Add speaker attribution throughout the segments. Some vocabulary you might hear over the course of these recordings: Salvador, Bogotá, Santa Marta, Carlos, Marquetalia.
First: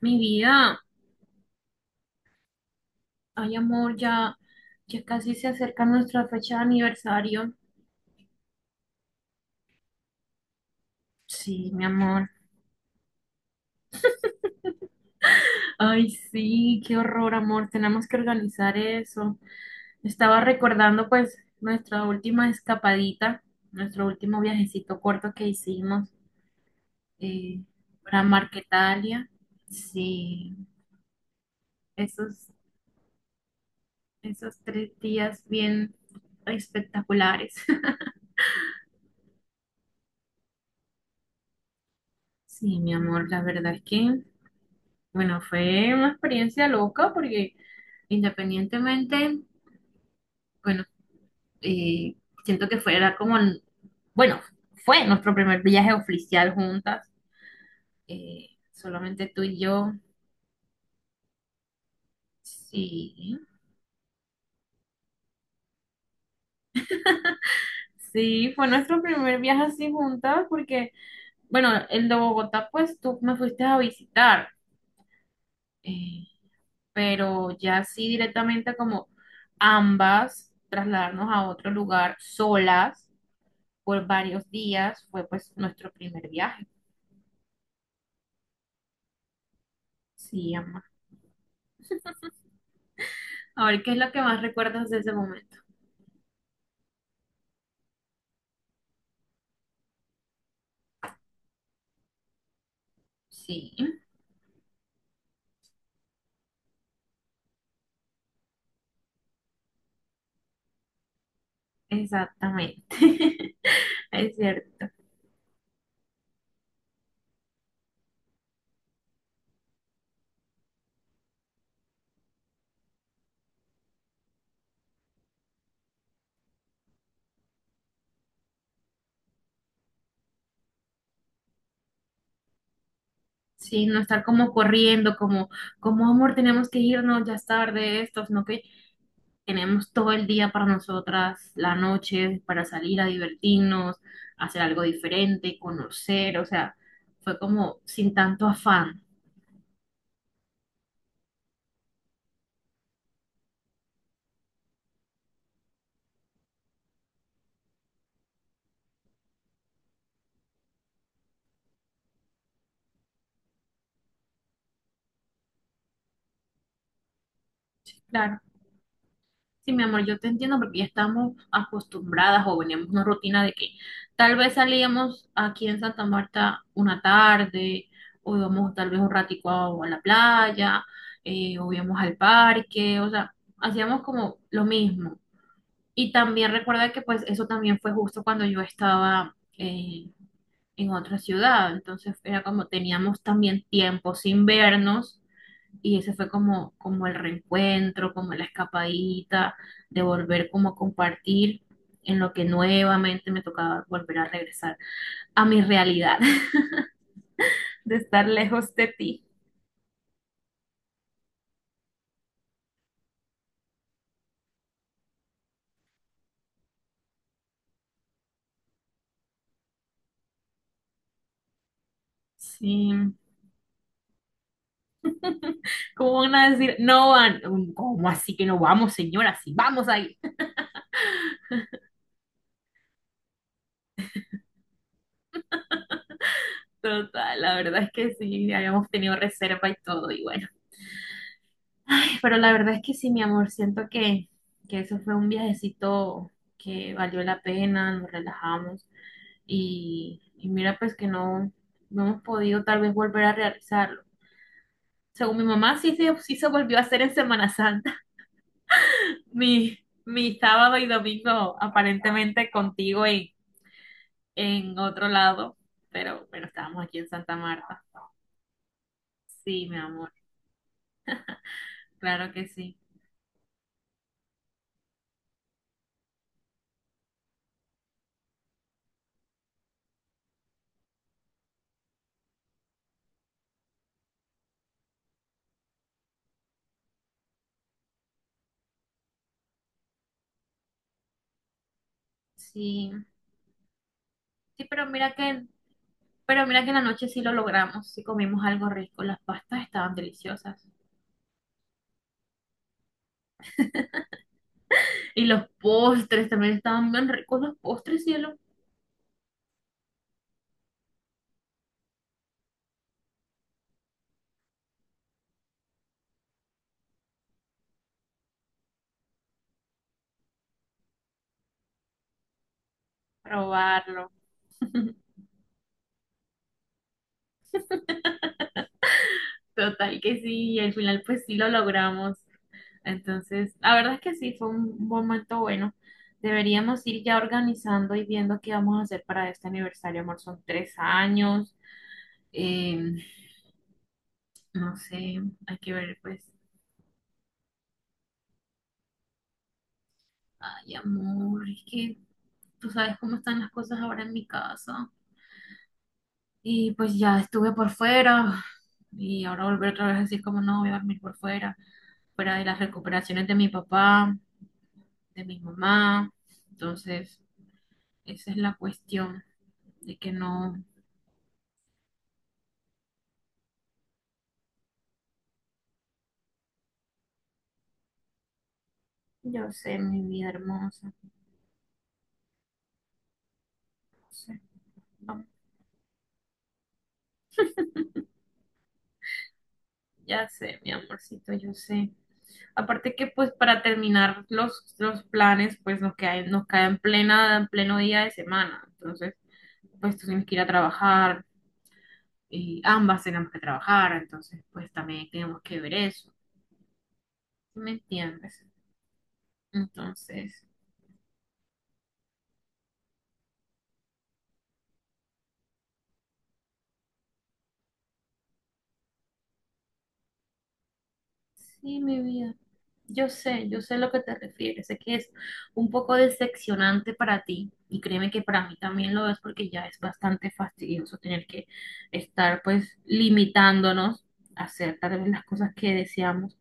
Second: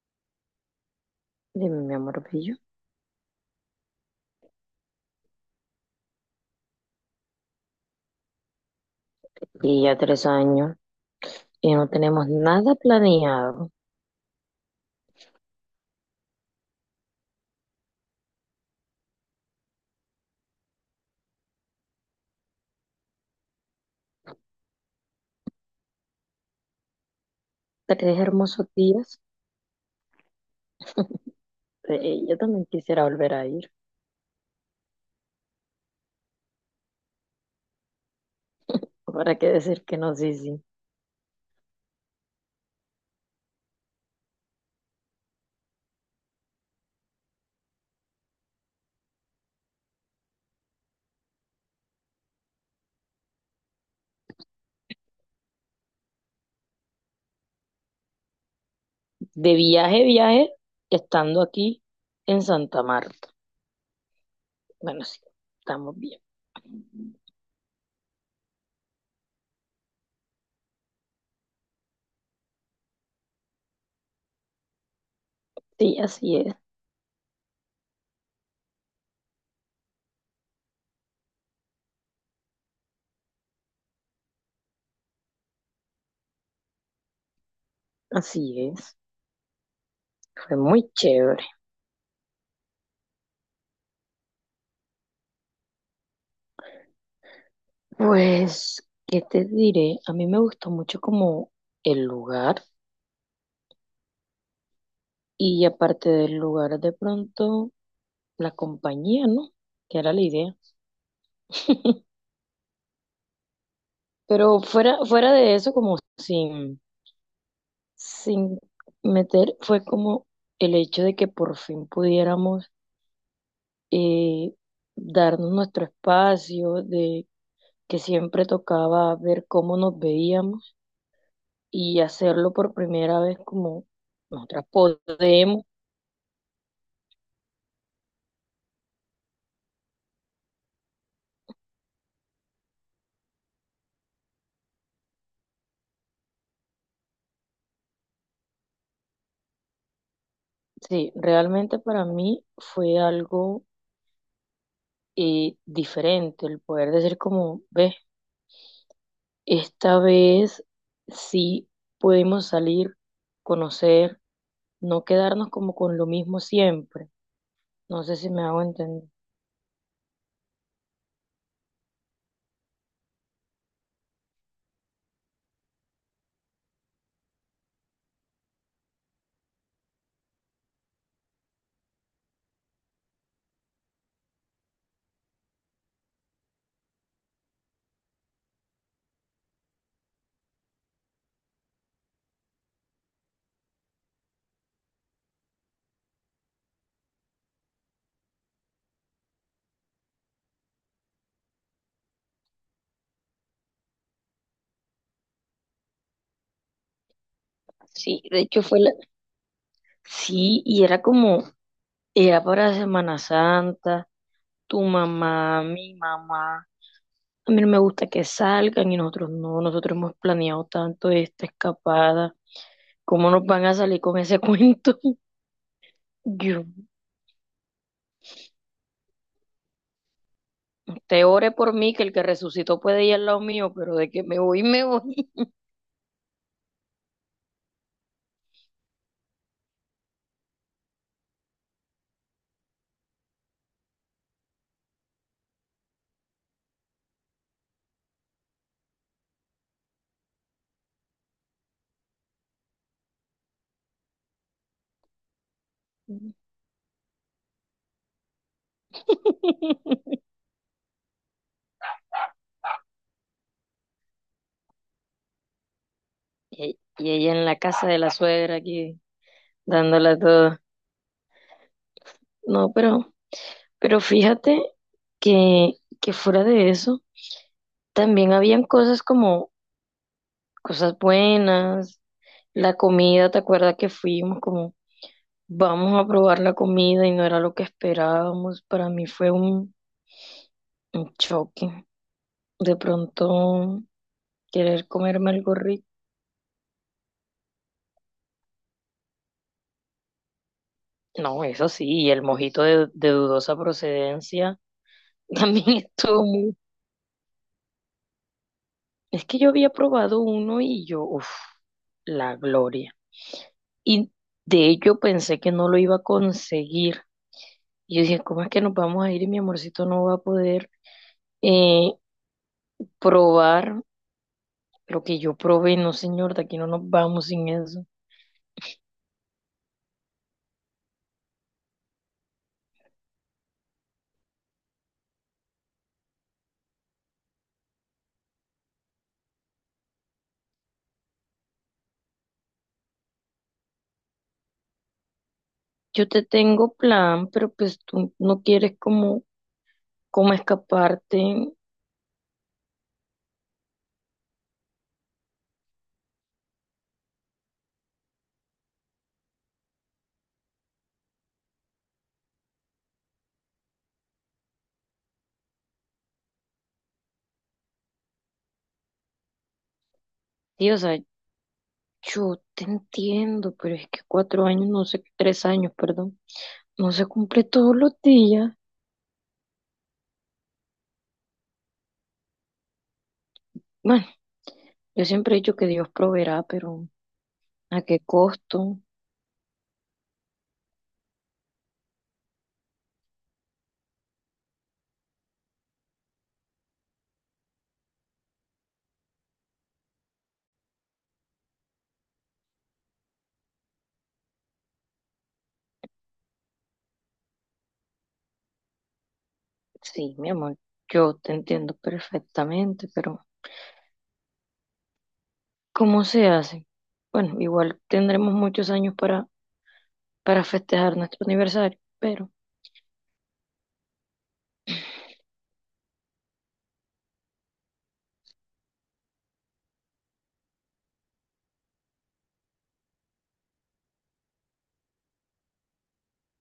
Speaker 1: Mi vida,
Speaker 2: Dime, mi amor bello.
Speaker 1: ay amor, ya, ya casi se acerca nuestra fecha de aniversario.
Speaker 2: Y ya 3 años
Speaker 1: Sí,
Speaker 2: y
Speaker 1: mi
Speaker 2: no tenemos
Speaker 1: amor.
Speaker 2: nada planeado.
Speaker 1: Ay, sí, qué horror, amor. Tenemos que organizar eso. Estaba recordando pues nuestra última escapadita, nuestro último viajecito corto que hicimos eh,
Speaker 2: Tres
Speaker 1: para
Speaker 2: hermosos días.
Speaker 1: Marquetalia. Sí,
Speaker 2: Yo
Speaker 1: esos,
Speaker 2: también quisiera volver a ir.
Speaker 1: esos tres días bien espectaculares.
Speaker 2: ¿Para qué decir que no? Sí, sí.
Speaker 1: Sí, mi amor, la verdad es que bueno, fue una experiencia loca porque independientemente, bueno, eh, siento que fuera como, bueno, fue nuestro primer viaje oficial juntas, solamente tú
Speaker 2: De
Speaker 1: y yo,
Speaker 2: viaje, viaje, estando aquí en Santa Marta.
Speaker 1: sí,
Speaker 2: Bueno, sí, estamos bien.
Speaker 1: sí, fue nuestro primer viaje así juntas porque, bueno, el de Bogotá, pues tú me fuiste a visitar,
Speaker 2: Sí,
Speaker 1: eh,
Speaker 2: así es,
Speaker 1: pero ya sí directamente como ambas trasladarnos a otro lugar solas por varios días. Fue pues nuestro primer viaje.
Speaker 2: así es.
Speaker 1: Sí,
Speaker 2: Fue
Speaker 1: amor.
Speaker 2: muy chévere.
Speaker 1: A ver, ¿qué es lo que más recuerdas de ese momento?
Speaker 2: Pues, ¿qué te diré? A mí me gustó mucho como el lugar
Speaker 1: Sí,
Speaker 2: y aparte del lugar de pronto, la compañía, ¿no? Que era la idea.
Speaker 1: exactamente. Es
Speaker 2: Pero
Speaker 1: cierto.
Speaker 2: fuera, fuera de eso, como sin meter, fue como el hecho de que por fin pudiéramos eh, darnos nuestro espacio, de que siempre tocaba ver cómo nos veíamos y hacerlo por primera vez como
Speaker 1: Sí, no estar como
Speaker 2: nosotras
Speaker 1: corriendo, como,
Speaker 2: podemos.
Speaker 1: como amor, tenemos que irnos, ya es tarde, esto, sino que tenemos todo el día para nosotras, la noche, para salir a divertirnos, hacer algo diferente, conocer, o sea, fue como sin tanto afán.
Speaker 2: Sí, realmente para mí fue algo diferente el poder decir como, ves, esta vez sí pudimos salir, conocer, no quedarnos como con lo mismo siempre. No sé si
Speaker 1: Claro.
Speaker 2: me hago entender.
Speaker 1: Sí, mi amor, yo te entiendo porque ya estamos acostumbradas o veníamos una rutina de que tal vez salíamos aquí en Santa Marta una tarde, o íbamos tal vez un ratico a la playa, o íbamos al parque, o sea, hacíamos como lo mismo. Y también recuerda que pues eso también fue justo cuando yo estaba en otra ciudad, entonces era como teníamos también tiempo sin vernos y ese fue como, como el reencuentro, como la escapadita de volver como a compartir en lo que nuevamente me tocaba volver a regresar a mi realidad de
Speaker 2: Sí,
Speaker 1: estar
Speaker 2: de hecho
Speaker 1: lejos
Speaker 2: fue
Speaker 1: de
Speaker 2: la...
Speaker 1: ti.
Speaker 2: Sí, y era como, era para Semana Santa, tu mamá, mi mamá. A mí no me gusta que salgan y nosotros no, nosotros hemos planeado tanto esta escapada.
Speaker 1: Sí,
Speaker 2: ¿Cómo nos van a salir con ese cuento?
Speaker 1: ¿cómo van a
Speaker 2: Yo.
Speaker 1: decir? No van. ¿Cómo así que no vamos, señora? Sí, vamos ahí.
Speaker 2: Te ore por mí, que el que resucitó puede ir al lado mío, pero de que me voy, me voy.
Speaker 1: Total, la verdad es que sí, habíamos tenido reserva y todo, y bueno. Pero la verdad es que sí, mi amor, siento que eso fue un viajecito que valió la pena, nos relajamos. Y, y mira pues que no, no hemos podido tal vez volver a realizarlo. Según mi mamá, sí se volvió a hacer en Semana Santa. Mi, mi sábado y domingo aparentemente contigo en otro lado, pero
Speaker 2: Y
Speaker 1: estábamos aquí en
Speaker 2: ella
Speaker 1: Santa
Speaker 2: en la
Speaker 1: Marta.
Speaker 2: casa de la suegra aquí,
Speaker 1: Sí, mi amor,
Speaker 2: dándola todo.
Speaker 1: claro que
Speaker 2: No,
Speaker 1: sí.
Speaker 2: pero fíjate que, que fuera de eso, también habían cosas como cosas buenas, la comida, ¿te acuerdas que fuimos como vamos a probar la comida y no era lo que esperábamos? Para mí fue un choque. De
Speaker 1: Sí,
Speaker 2: pronto
Speaker 1: sí,
Speaker 2: querer comerme algo rico.
Speaker 1: pero mira que en la noche sí lo logramos, sí comimos algo rico, las pastas estaban deliciosas.
Speaker 2: No, eso sí, y el mojito de dudosa procedencia
Speaker 1: Y los
Speaker 2: también estuvo
Speaker 1: postres también
Speaker 2: muy...
Speaker 1: estaban bien ricos, los postres, cielo.
Speaker 2: Es que yo había probado uno y yo, uff, la gloria. Y de ello pensé que no lo iba a conseguir. Y yo dije, ¿cómo es que nos vamos a ir y mi amorcito no va a poder eh, probar
Speaker 1: Probarlo.
Speaker 2: lo que yo probé? No, señor, de aquí no nos vamos sin eso.
Speaker 1: Total que sí, y al final pues sí lo logramos. Entonces, la verdad es que sí, fue un momento bueno. Deberíamos ir ya organizando y viendo qué vamos a hacer para este aniversario, amor. Son tres años. eh, no sé, hay que ver
Speaker 2: Yo
Speaker 1: pues.
Speaker 2: te tengo plan, pero pues tú no quieres como, como
Speaker 1: Ay, amor,
Speaker 2: escaparte.
Speaker 1: es que tú sabes cómo están las cosas ahora en mi casa. Y pues ya estuve por fuera y ahora volver otra vez a decir como no, voy a dormir por fuera, fuera de las recuperaciones de mi papá, de mi mamá. Entonces... Esa es la cuestión de que no,
Speaker 2: Sí, o sea, yo te entiendo, pero es que 4 años, no sé, 3 años, perdón, no se cumple todos los días.
Speaker 1: yo sé, mi vida hermosa,
Speaker 2: Bueno,
Speaker 1: no sé,
Speaker 2: yo
Speaker 1: no,
Speaker 2: siempre he dicho que Dios proveerá, pero ¿a qué costo?
Speaker 1: ya sé, mi amorcito, yo sé. Aparte que pues para terminar los planes, pues nos cae en plena, en pleno día de semana. Entonces, pues tú tienes que ir a trabajar y ambas tenemos que trabajar, entonces pues también tenemos que ver eso, ¿sí ¿me entiendes?
Speaker 2: Sí, mi
Speaker 1: Entonces,
Speaker 2: amor, yo te entiendo perfectamente, pero ¿cómo se hace? Bueno, igual tendremos muchos años para festejar nuestro aniversario,
Speaker 1: sí, mi
Speaker 2: pero...
Speaker 1: vida. Yo sé a lo que te refieres. Sé que es un poco decepcionante para ti y créeme que para mí también lo es porque ya es bastante fastidioso tener que estar pues limitándonos a hacer tal vez las cosas que deseamos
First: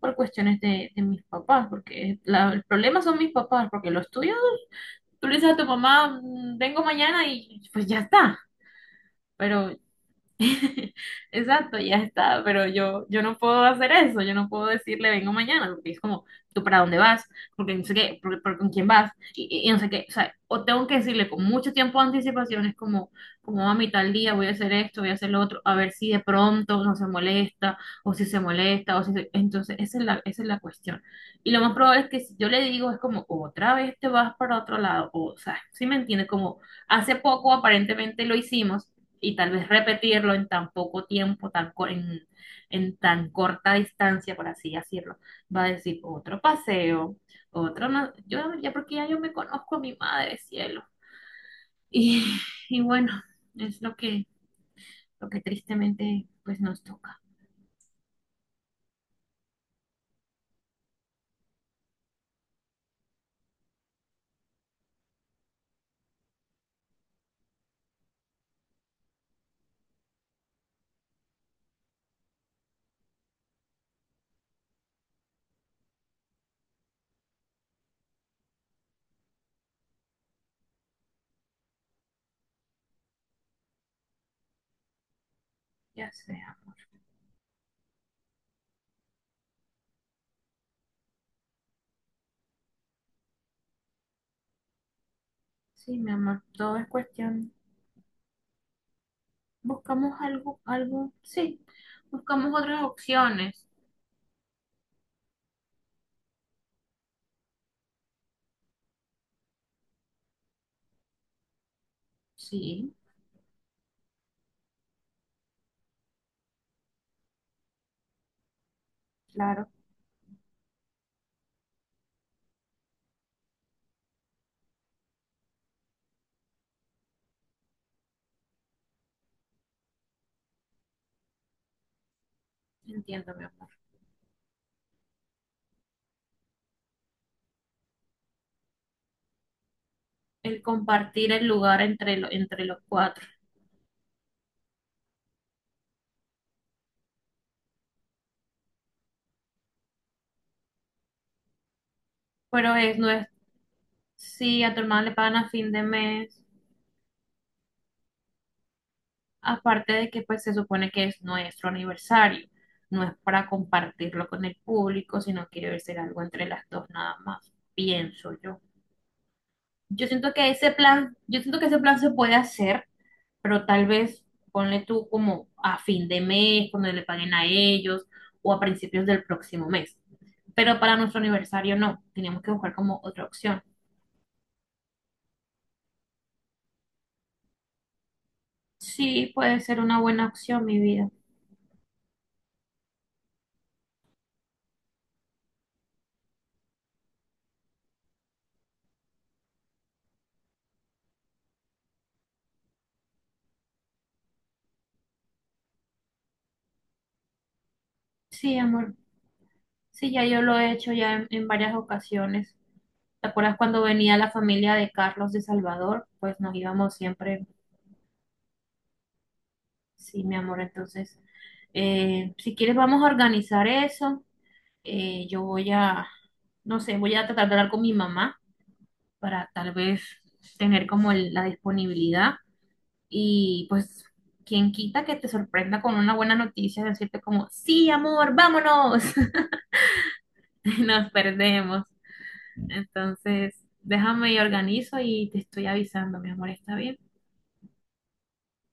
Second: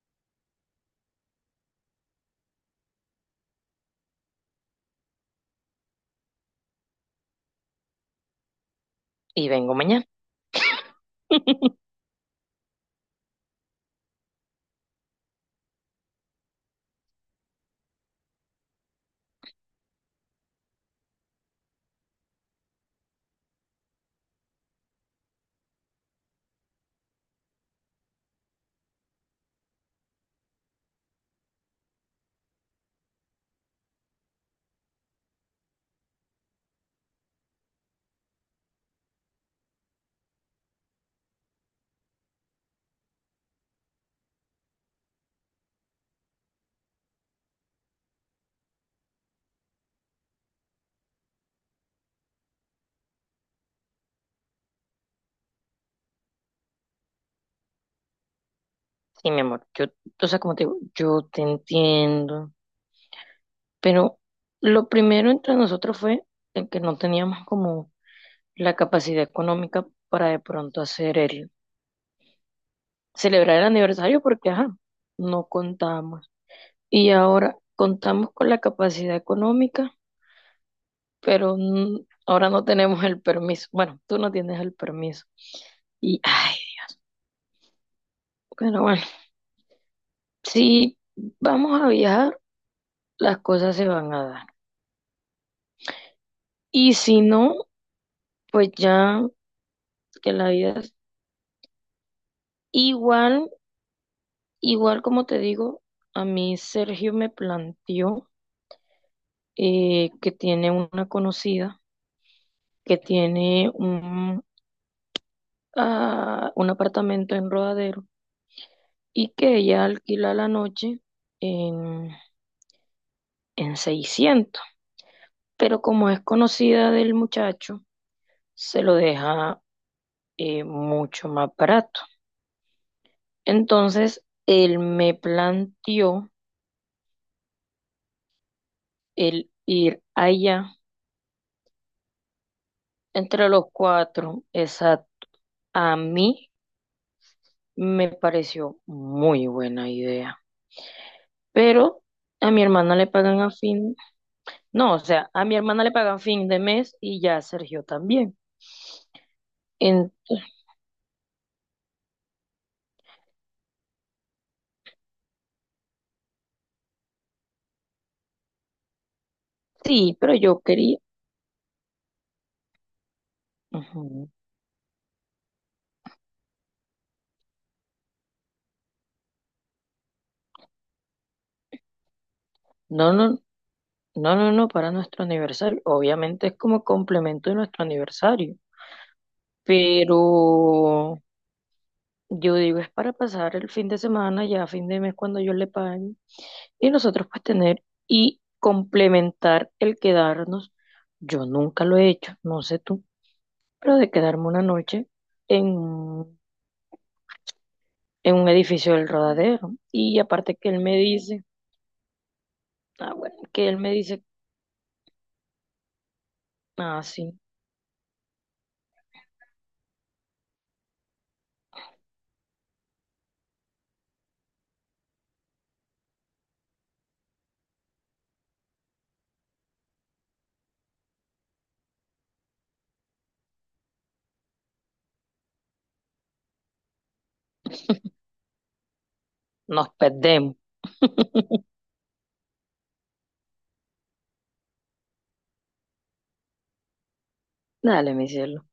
Speaker 1: por cuestiones de mis papás, porque el problema son mis papás, porque los tuyos, tú le dices a tu mamá, "Mm, vengo mañana y pues ya está."
Speaker 2: Y
Speaker 1: Pero
Speaker 2: vengo mañana.
Speaker 1: exacto, ya está, pero yo no puedo hacer eso, yo no puedo decirle vengo mañana, porque es como, ¿tú para dónde vas? Porque no sé qué, con quién vas, y no sé qué, o sea, o tengo que decirle con mucho tiempo de anticipación, es como, como a mitad del día voy a hacer esto, voy a hacer lo otro, a ver si de pronto no se molesta, o si se molesta, o si se- entonces esa es la cuestión. Y lo más probable es que si yo le digo es como, otra vez te vas para otro lado, o sea, ¿si me entiendes? Como hace poco aparentemente lo hicimos y tal vez repetirlo en tan poco tiempo, en tan corta distancia, por así decirlo, va a decir otro paseo, otro no, yo ya porque ya yo me conozco a mi madre, cielo. Y, y bueno, es lo que tristemente pues nos toca.
Speaker 2: Sí, mi amor, yo, o sea, como te digo, yo te entiendo, pero lo primero entre nosotros fue el que no teníamos como la capacidad económica para de pronto hacer el, celebrar el aniversario porque, ajá, no contábamos. Y ahora contamos con la capacidad económica, pero n- ahora no tenemos el permiso. Bueno, tú no tienes el permiso.
Speaker 1: Ya
Speaker 2: Y,
Speaker 1: sé,
Speaker 2: ay,
Speaker 1: amor.
Speaker 2: pero bueno, si vamos a viajar, las cosas se van a dar.
Speaker 1: Sí, mi amor, todo es
Speaker 2: Y si
Speaker 1: cuestión.
Speaker 2: no, pues ya
Speaker 1: Buscamos
Speaker 2: que la
Speaker 1: algo,
Speaker 2: vida es
Speaker 1: algo, sí, buscamos otras
Speaker 2: igual,
Speaker 1: opciones.
Speaker 2: igual como te digo, a mí Sergio me planteó que tiene una conocida
Speaker 1: Sí,
Speaker 2: que tiene un, ah, un apartamento en Rodadero y que
Speaker 1: claro,
Speaker 2: ella alquila la noche en, en 600. Pero como es conocida del muchacho, se lo deja mucho más barato.
Speaker 1: entiendo, mi amor.
Speaker 2: Entonces, él me planteó el ir
Speaker 1: El
Speaker 2: allá
Speaker 1: compartir el lugar entre, entre los cuatro.
Speaker 2: entre los cuatro. Esa a mí me pareció muy buena idea. Pero a mi
Speaker 1: Pero
Speaker 2: hermana
Speaker 1: es,
Speaker 2: le
Speaker 1: no es,
Speaker 2: pagan a fin.
Speaker 1: si a tu
Speaker 2: No, o
Speaker 1: hermana le
Speaker 2: sea,
Speaker 1: pagan
Speaker 2: a
Speaker 1: a
Speaker 2: mi
Speaker 1: fin de
Speaker 2: hermana le pagan
Speaker 1: mes,
Speaker 2: fin de mes y ya a Sergio también.
Speaker 1: aparte de
Speaker 2: En
Speaker 1: que pues se supone que es nuestro aniversario, no es para compartirlo con el público, sino que debe ser algo entre las dos nada más, pienso yo. Yo
Speaker 2: sí,
Speaker 1: siento
Speaker 2: pero
Speaker 1: que
Speaker 2: yo
Speaker 1: ese
Speaker 2: quería.
Speaker 1: plan, yo siento que ese plan se puede hacer, pero tal vez
Speaker 2: Ujú.
Speaker 1: ponle tú como a fin de mes, cuando le paguen a ellos, o a principios del próximo mes. Pero para nuestro aniversario no, tenemos que buscar como
Speaker 2: No,
Speaker 1: otra
Speaker 2: no,
Speaker 1: opción.
Speaker 2: no, no, no, para nuestro aniversario. Obviamente es como complemento de nuestro aniversario.
Speaker 1: Sí, puede ser una
Speaker 2: Pero
Speaker 1: buena opción, mi vida.
Speaker 2: yo digo, es para pasar el fin de semana, ya a fin de mes cuando yo le pague. Y nosotros pues tener y complementar el quedarnos. Yo nunca lo he hecho, no sé tú, pero de quedarme una noche en en un
Speaker 1: Sí,
Speaker 2: edificio
Speaker 1: amor.
Speaker 2: del Rodadero.
Speaker 1: Sí,
Speaker 2: Y
Speaker 1: ya yo
Speaker 2: aparte
Speaker 1: lo
Speaker 2: que
Speaker 1: he
Speaker 2: él
Speaker 1: hecho
Speaker 2: me
Speaker 1: ya
Speaker 2: dice,
Speaker 1: en varias ocasiones.
Speaker 2: ah,
Speaker 1: ¿Te
Speaker 2: bueno,
Speaker 1: acuerdas
Speaker 2: que él
Speaker 1: cuando
Speaker 2: me
Speaker 1: venía
Speaker 2: dice,
Speaker 1: la familia de Carlos de Salvador? Pues nos íbamos
Speaker 2: ah, sí,
Speaker 1: siempre. Sí, mi amor. Entonces, si quieres vamos a organizar eso. Yo voy a, no sé, voy a tratar de hablar con mi mamá para tal vez tener como la disponibilidad. Y pues, quien quita que te sorprenda con una buena noticia, decirte como, sí, amor, vámonos.
Speaker 2: nos perdemos.
Speaker 1: Nos perdemos. Entonces, déjame y organizo y te estoy avisando, mi amor, ¿está bien?
Speaker 2: Dale, mi cielo.